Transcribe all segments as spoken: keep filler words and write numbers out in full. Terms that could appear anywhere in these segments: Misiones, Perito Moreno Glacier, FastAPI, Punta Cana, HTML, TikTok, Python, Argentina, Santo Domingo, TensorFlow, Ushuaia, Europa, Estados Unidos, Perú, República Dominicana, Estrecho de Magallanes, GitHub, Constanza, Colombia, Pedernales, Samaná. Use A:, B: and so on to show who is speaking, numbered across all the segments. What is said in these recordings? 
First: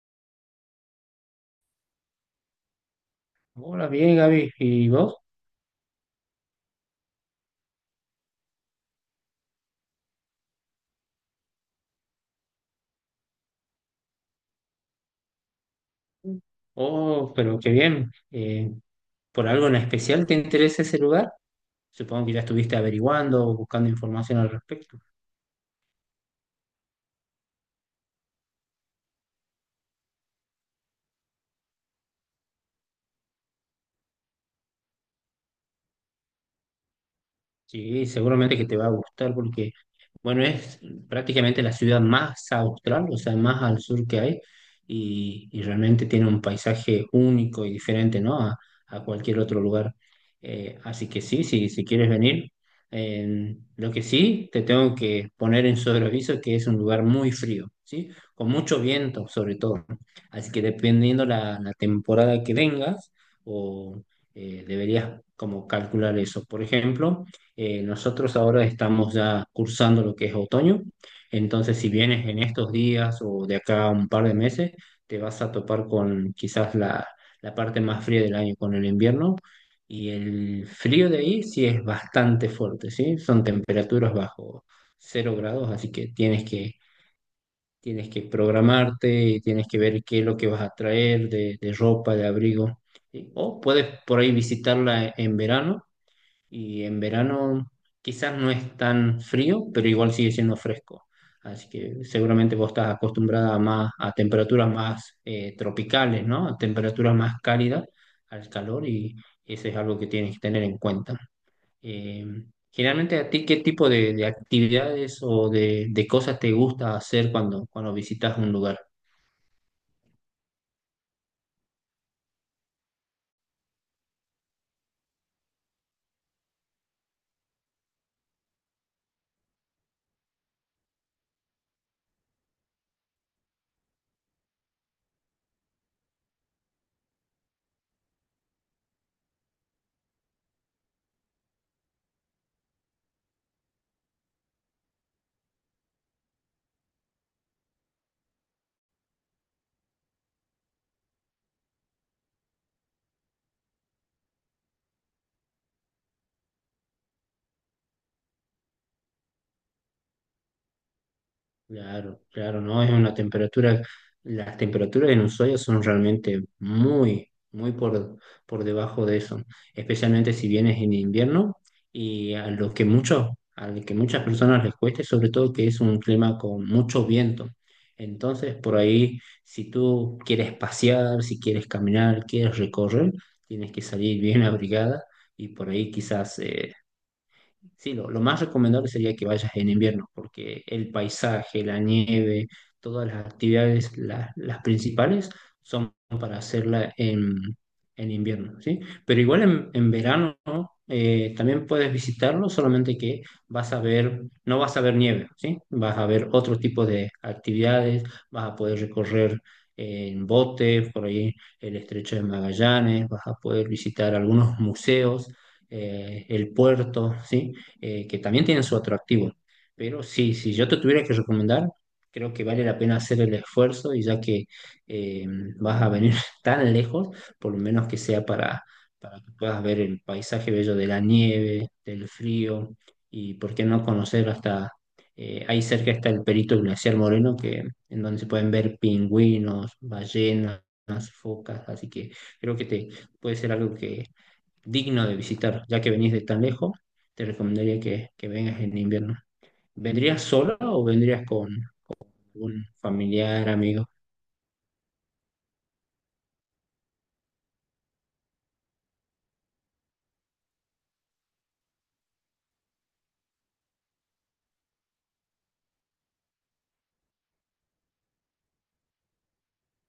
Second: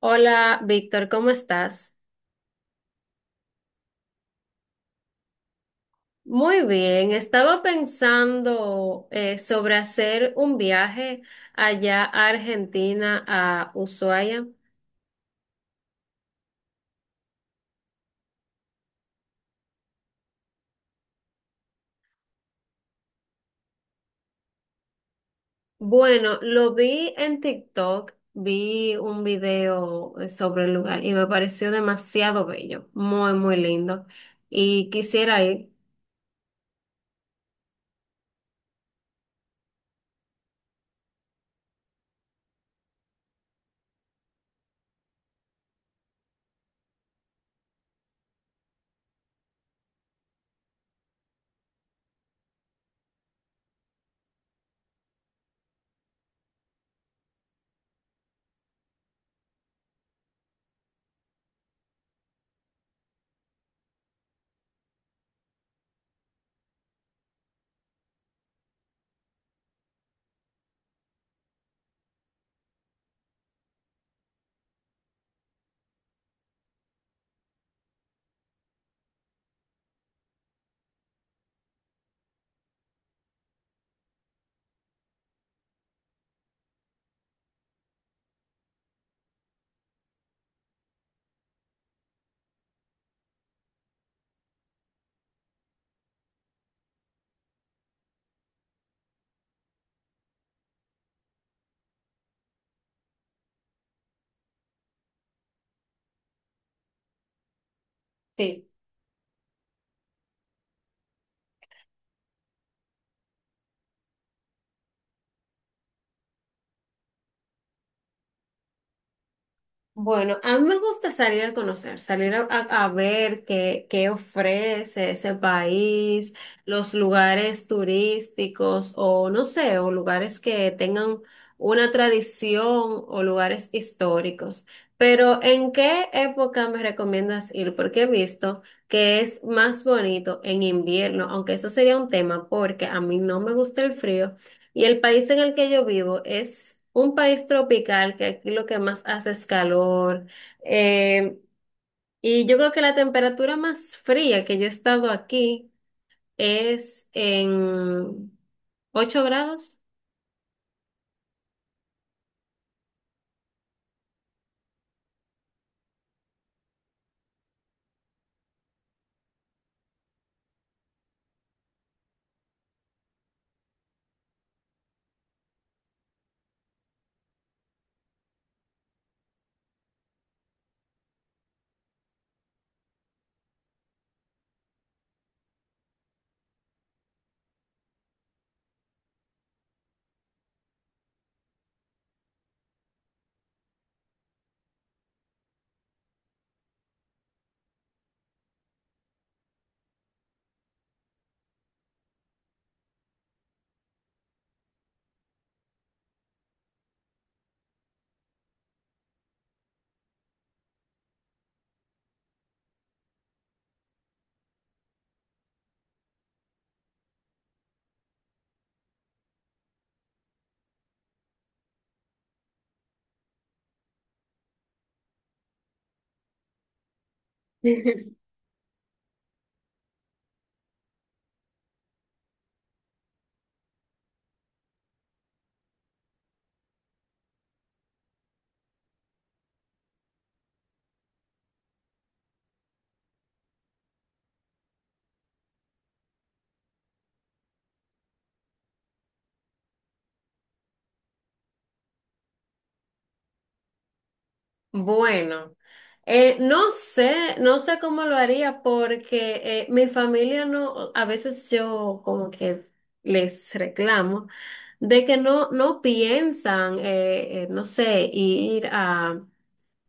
A: Hola, Víctor, ¿cómo estás?
B: Hola, bien, Gaby. ¿Y vos?
A: Muy bien, estaba pensando eh, sobre hacer un viaje allá a Argentina, a Ushuaia.
B: Oh, pero qué bien. Eh, ¿por algo en especial te interesa ese lugar? Supongo que ya estuviste averiguando o buscando información al respecto.
A: Bueno, lo vi en TikTok, vi un video eh, sobre el lugar y me pareció demasiado bello, muy, muy lindo. Y quisiera ir.
B: Sí, seguramente que te va a gustar porque, bueno, es prácticamente la ciudad más austral, o sea, más al sur que hay, y, y realmente tiene un paisaje único y diferente, ¿no? A, a cualquier otro lugar. Eh, así que sí, sí, si quieres venir, eh, lo que sí, te tengo que poner en sobreaviso que es un lugar muy frío, ¿sí? Con mucho viento, sobre todo. Así que dependiendo la, la temporada que vengas, o eh, deberías como calcular eso. Por ejemplo, eh, nosotros ahora estamos ya cursando lo que es otoño, entonces si vienes en estos días o de acá a un par de meses, te vas a topar con quizás la, la parte más fría del año, con el invierno, y el frío de ahí sí es bastante fuerte, ¿sí? Son temperaturas bajo cero grados, así que tienes que, tienes que programarte y tienes que ver qué es lo que vas a traer de, de ropa, de abrigo, ¿sí? O puedes por ahí visitarla en verano y en verano quizás no es tan frío, pero igual sigue siendo fresco. Así que seguramente vos estás acostumbrada a más a temperaturas más eh, tropicales, ¿no? A temperaturas más cálidas al
A: Sí.
B: calor y eso es algo que tienes que tener en cuenta. Eh, generalmente a ti, ¿qué tipo de, de actividades o de, de cosas te gusta hacer cuando, cuando visitas un lugar?
A: Bueno, a mí me gusta salir a conocer, salir a, a- a ver qué, qué ofrece ese país, los lugares turísticos o no sé, o lugares que tengan una tradición o lugares históricos. Pero ¿en qué época me recomiendas ir? Porque he visto que es más bonito en invierno, aunque eso sería un tema porque a mí no me gusta el frío. Y el país en el que yo vivo es un país tropical, que aquí lo que más hace es calor. Eh, y yo creo que la temperatura más fría que yo he estado aquí es en ocho grados.
B: Claro, claro, no, es una temperatura, las temperaturas en Ushuaia son realmente muy, muy por, por debajo de eso, especialmente si vienes en invierno y a lo que muchos, a lo que muchas personas les cueste, sobre todo que es un clima con mucho viento. Entonces, por ahí, si tú quieres pasear, si quieres caminar, quieres recorrer, tienes que salir bien abrigada y por ahí quizás eh, sí, lo, lo más recomendable sería que vayas en invierno, porque el paisaje, la nieve, todas las actividades, la- las principales, son para hacerla en, en invierno, ¿sí? Pero igual en, en verano, ¿no? Eh, también puedes visitarlo, solamente que vas a ver, no vas a ver nieve, ¿sí? Vas a ver otro tipo de actividades, vas a poder recorrer en bote, por ahí el Estrecho de Magallanes, vas a poder visitar algunos museos eh, el puerto, ¿sí? eh, que también tienen su atractivo. Pero sí, si yo te tuviera que recomendar, creo que vale la pena hacer el esfuerzo y ya que eh, vas a venir tan lejos, por lo menos que sea para, para que puedas ver el paisaje bello de la nieve, del frío y por qué no conocer hasta eh, ahí cerca está el Perito Glaciar Moreno, que, en donde se pueden ver pingüinos, ballenas, focas, así que creo que te, puede ser algo que digno de visitar, ya que venís de tan lejos te recomendaría que, que vengas en invierno. ¿Vendrías sola o vendrías con algún familiar, amigo?
A: Bueno, eh, no sé, no sé cómo lo haría porque eh, mi familia no, a veces yo como que les reclamo de que no, no piensan, eh, eh, no sé, ir a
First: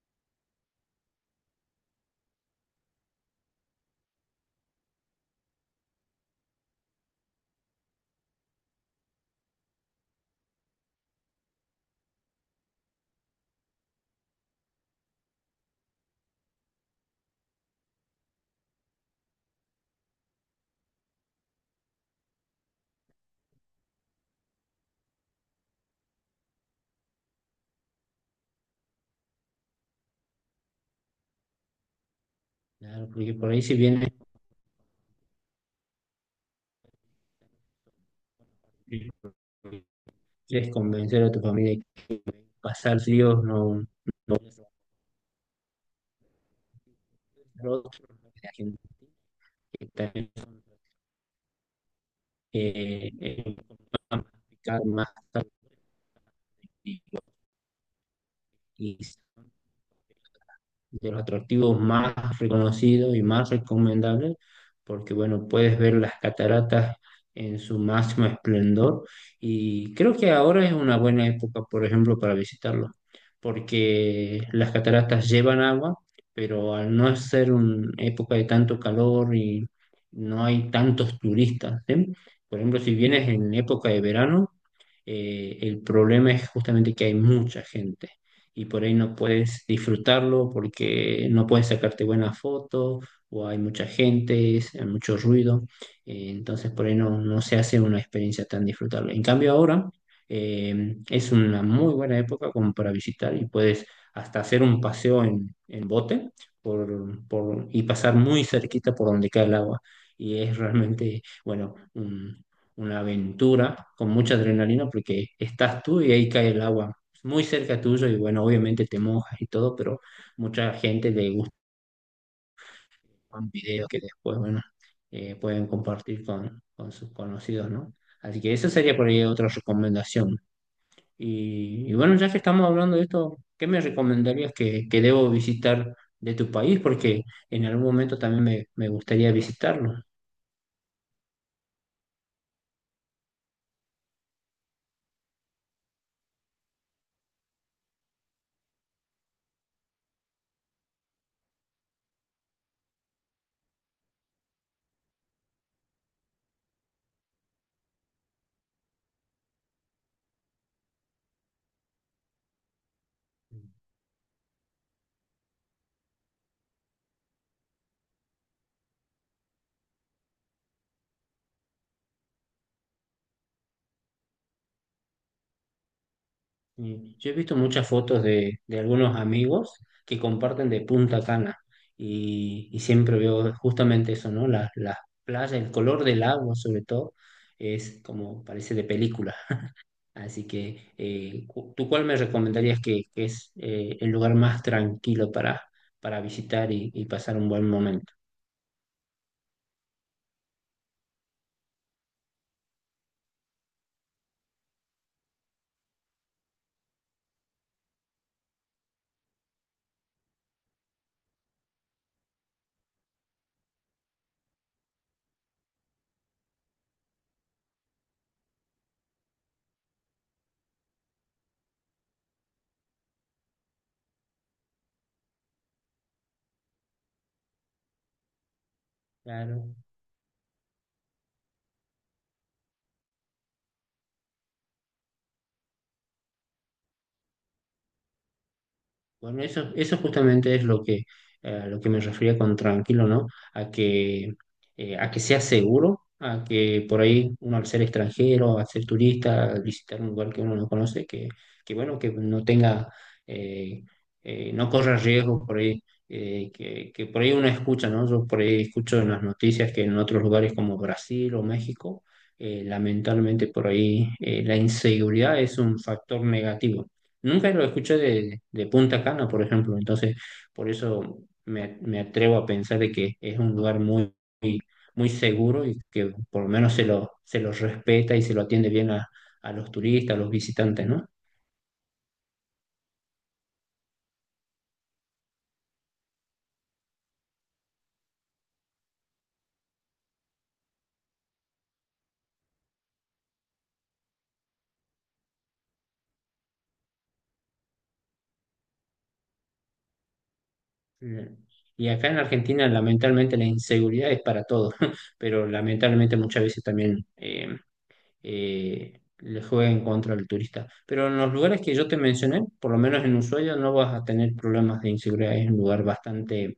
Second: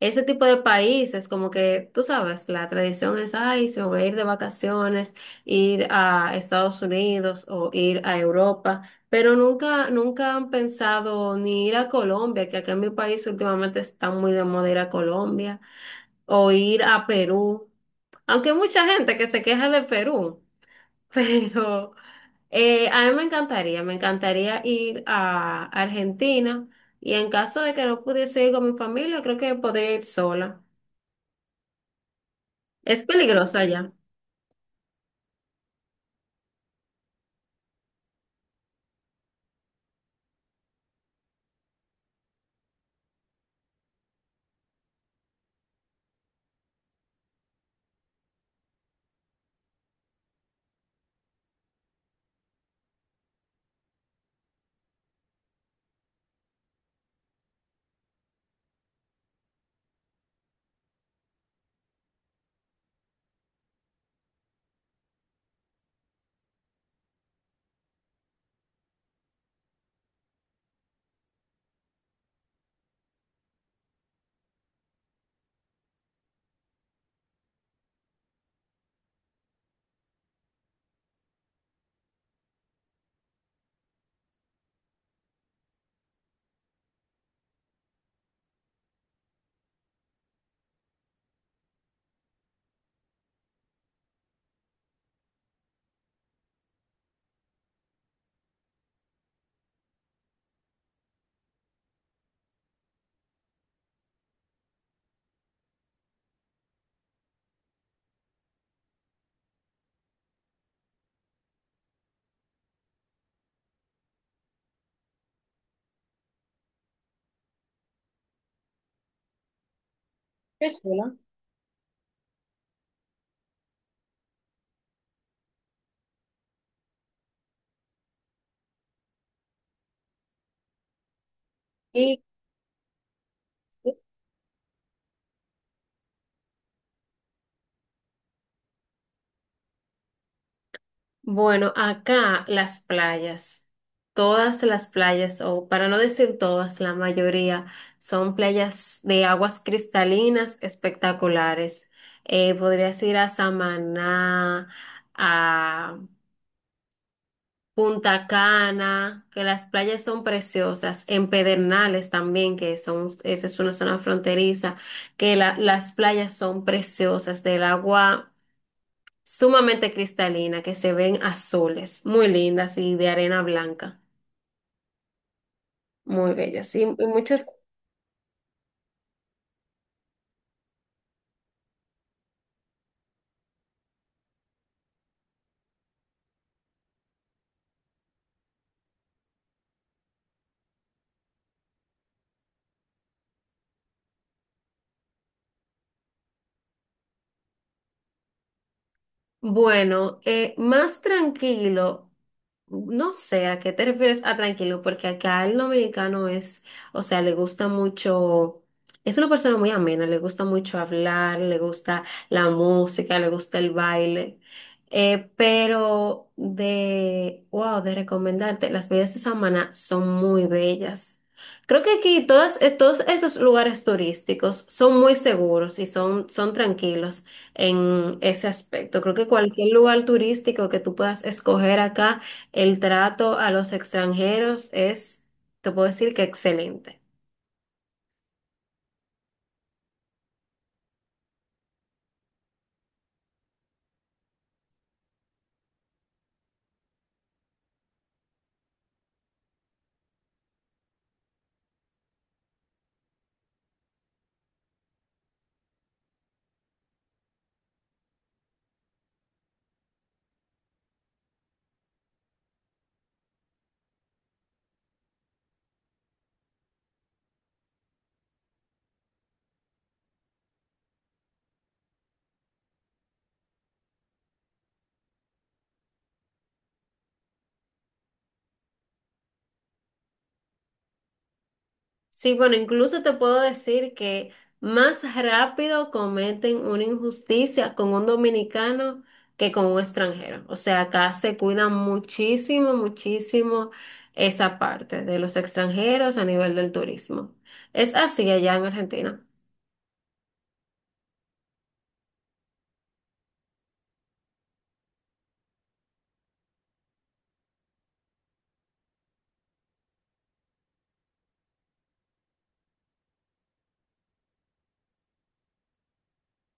A: ese tipo de países, como que tú sabes, la tradición es, ay, se van a ir de vacaciones, ir a Estados Unidos o ir a Europa, pero nunca, nunca han pensado ni ir a Colombia, que acá en mi país últimamente está muy de moda ir a Colombia, o ir a Perú, aunque hay mucha gente que se queja de Perú, pero eh, a mí me encantaría, me encantaría ir a Argentina, y en caso de que no pudiese ir con mi familia, creo que podría ir sola. Es
B: Claro, porque por
A: peligroso
B: ahí si
A: allá.
B: vienes, quieres convencer a tu familia que pasar frío no, no no- la gente que también eh, eh, complicadas más tarde y de los atractivos más reconocidos y más recomendables, porque bueno, puedes ver las cataratas en su máximo esplendor y creo que ahora es una buena época, por ejemplo, para visitarlo, porque las cataratas llevan agua, pero al no ser una época de tanto calor y no hay tantos turistas, ¿sí? Por ejemplo, si vienes en época de verano, eh, el problema es justamente que hay mucha gente y por ahí no puedes disfrutarlo porque no puedes sacarte buenas fotos o hay mucha gente, es- hay mucho ruido, eh, entonces por ahí no, no se hace una experiencia tan disfrutable. En cambio ahora eh, es una muy buena época como para visitar y puedes hasta hacer un paseo en, en bote por, por- y pasar muy cerquita por donde cae el agua. Y es realmente, bueno, un- una aventura con mucha adrenalina porque estás tú y ahí cae el agua muy cerca tuyo y bueno, obviamente te mojas y todo, pero
A: Qué
B: mucha gente
A: chulo.
B: le gusta un video que después, bueno, eh, pueden compartir con, con sus conocidos, ¿no? Así que esa sería por ahí otra recomendación. Y, y bueno,
A: Y
B: ya que estamos hablando de esto, ¿qué me recomendarías que, que debo visitar de tu país? Porque en algún momento también me, me gustaría visitarlo.
A: bueno, acá las playas, todas las playas, o para no decir todas, la mayoría son playas de aguas cristalinas espectaculares. Eh, podrías ir a Samaná, a Punta Cana, que las playas son preciosas, en Pedernales también, que son, esa es una zona fronteriza, que la- las playas son preciosas, del agua sumamente cristalina, que se ven azules, muy lindas y de arena blanca, muy bellas. Y, y
B: Y yo he
A: muchos,
B: visto muchas fotos de, de algunos amigos que comparten de Punta Cana y, y siempre veo justamente eso, ¿no? La, la playa, el color del agua sobre todo, es como parece de película. Así que, eh, cu- ¿tú cuál me recomendarías que, que es eh, el lugar más tranquilo para, para visitar y, y pasar un buen momento?
A: bueno, eh, más tranquilo, no sé a qué te refieres a tranquilo, porque acá el dominicano es, o sea, le gusta mucho, es una persona muy amena, le gusta mucho hablar, le gusta la música, le gusta el baile, eh, pero de, wow, de recomendarte, las playas de Samaná son muy bellas. Creo que aquí todas, eh, todos esos lugares turísticos son muy seguros y son, son tranquilos en ese aspecto. Creo que cualquier
B: Claro.
A: lugar turístico que tú puedas escoger acá, el trato a los extranjeros es, te puedo decir que excelente.
B: Bueno, eso, eso justamente es lo que, eh, lo que me refería con tranquilo, ¿no? A que, eh, a que sea seguro, a que por ahí uno al ser extranjero, al ser turista, al visitar un lugar que uno no conoce, que, que bueno, que no tenga, eh, eh, no corra riesgos por ahí, eh, que, que por ahí uno escucha, ¿no? Yo por ahí escucho en las noticias que en otros lugares como Brasil o México, eh, lamentablemente por ahí eh, la inseguridad es un factor negativo. Nunca lo escuché de, de Punta Cana, por ejemplo, entonces por eso me, me atrevo a pensar de que es un lugar muy, muy, muy seguro y que por lo menos se lo, se lo respeta y se lo atiende bien a, a los turistas, a los visitantes, ¿no?
A: Sí, bueno, incluso te puedo decir que más rápido cometen una injusticia con un dominicano que con un extranjero. O sea, acá se cuida muchísimo, muchísimo esa parte de los extranjeros a nivel del turismo. Es así allá en Argentina.
B: Eh, y acá en Argentina, lamentablemente, la inseguridad es para todos, pero lamentablemente muchas veces también eh, eh, le jueguen contra el turista. Pero en los lugares que yo te mencioné, por lo menos en Ushuaia, no vas a tener problemas de inseguridad. Es un lugar bastante,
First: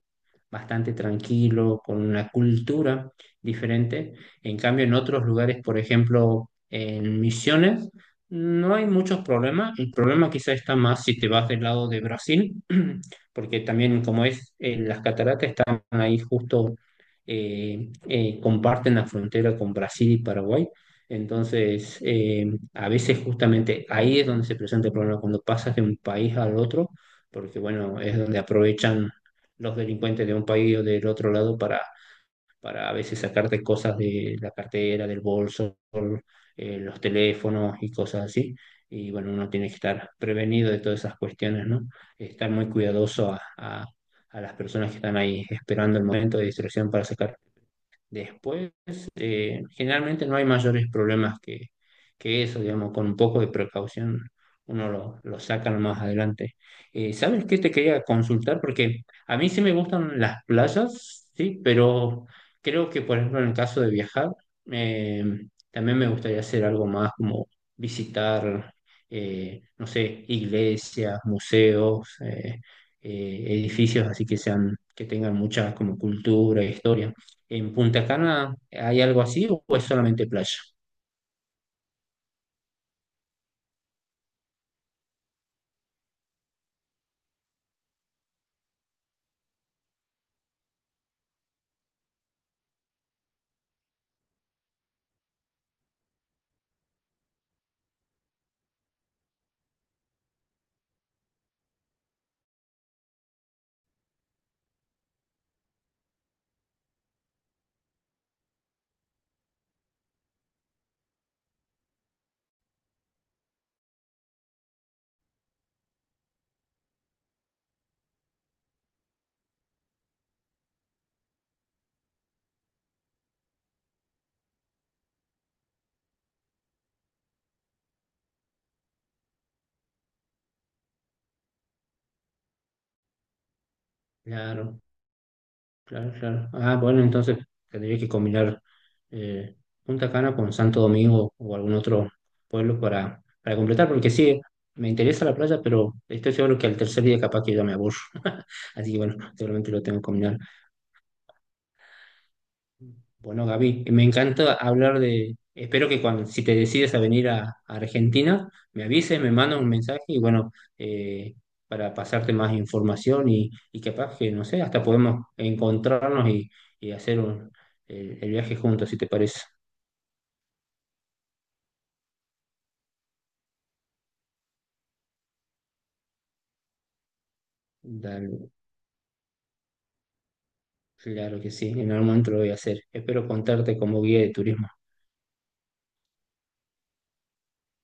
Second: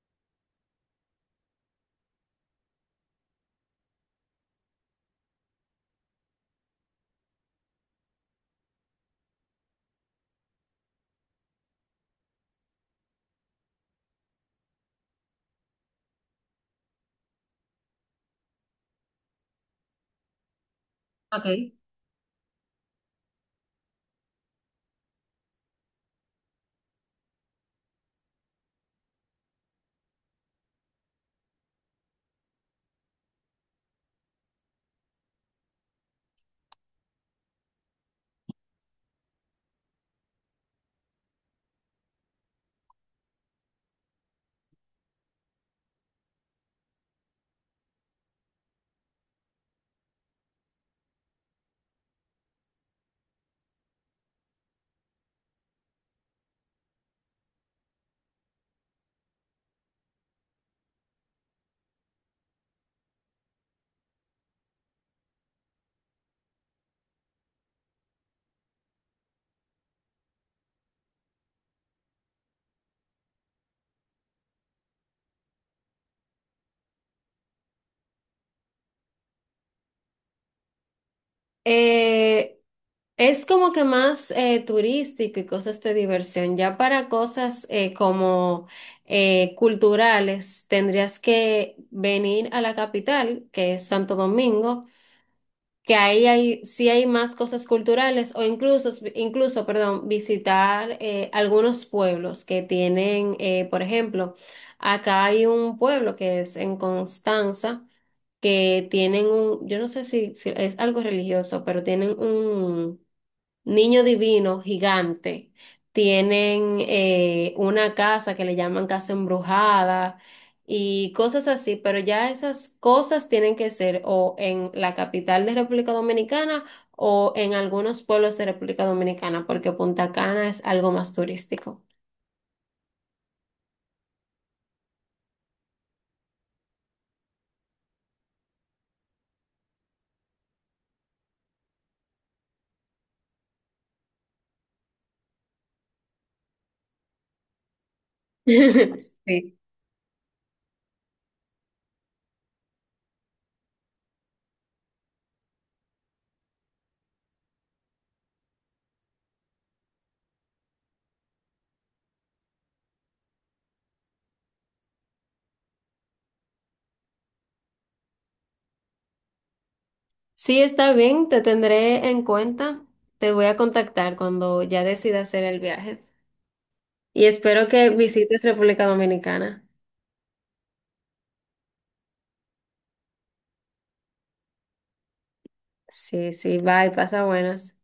B: bastante tranquilo, con una cultura diferente. En cambio, en otros lugares, por ejemplo, en Misiones, no hay muchos problemas. El problema quizá está más si te vas del lado de Brasil, porque también como es, eh, las cataratas están ahí justo, eh, eh, comparten la frontera con Brasil y Paraguay.
A: Ok.
B: Entonces, eh, a veces justamente ahí es donde se presenta el problema, cuando pasas de un país al otro, porque bueno, es donde aprovechan los delincuentes de un país o del otro lado para, para a veces sacarte cosas de la cartera, del bolso, eh, los teléfonos y cosas así. Y bueno, uno tiene que estar prevenido de todas esas cuestiones, ¿no? Estar muy cuidadoso a, a a las personas que están ahí esperando el momento de distracción para sacar. Después, eh, generalmente no hay mayores problemas que, que eso, digamos, con un poco de precaución uno lo, lo saca más adelante. Eh, ¿sabes qué te quería consultar? Porque a mí sí me gustan las playas, sí, pero creo que, por ejemplo, en el caso de viajar, eh, también me gustaría hacer algo más como visitar, eh, no sé, iglesias, museos, eh, eh, edificios así que sean, que tengan mucha como cultura, historia. ¿En Punta Cana hay algo así o es solamente playa?
A: Eh, es como que más eh, turístico y cosas de diversión. Ya para cosas eh, como eh, culturales, tendrías que venir a la capital, que es Santo Domingo, que ahí hay, sí hay más cosas culturales o incluso, incluso, perdón, visitar eh, algunos pueblos que tienen, eh, por ejemplo, acá hay un pueblo que es en Constanza que tienen un, yo no sé si, si es algo religioso, pero tienen un niño divino gigante. Tienen eh, una casa que le llaman casa embrujada y cosas así, pero ya esas cosas tienen que ser o en la capital de República Dominicana o en algunos pueblos de República Dominicana, porque Punta Cana es algo más turístico.
B: Claro, claro, claro. Ah, bueno, entonces tendría que combinar eh, Punta Cana con Santo Domingo o algún otro pueblo para, para completar, porque sí, me interesa la playa, pero estoy seguro que al tercer día capaz que ya me aburro. Así que bueno,
A: Sí.
B: seguramente lo tengo que combinar. Bueno, Gaby, me encanta hablar de... Espero que cuando, si te decides a venir a, a Argentina, me avises, me mandas un mensaje y bueno, eh, para pasarte más información y, y capaz que, no sé, hasta podemos encontrarnos y, y hacer un- el, el viaje juntos, si te parece.
A: Sí, está bien, te tendré en cuenta. Te voy a contactar cuando ya decida hacer el viaje. Y espero que visites
B: Dale,
A: República Dominicana.
B: claro que sí, en algún momento lo voy a hacer. Espero contarte como guía de turismo.
A: Sí, sí, bye, pasa buenas.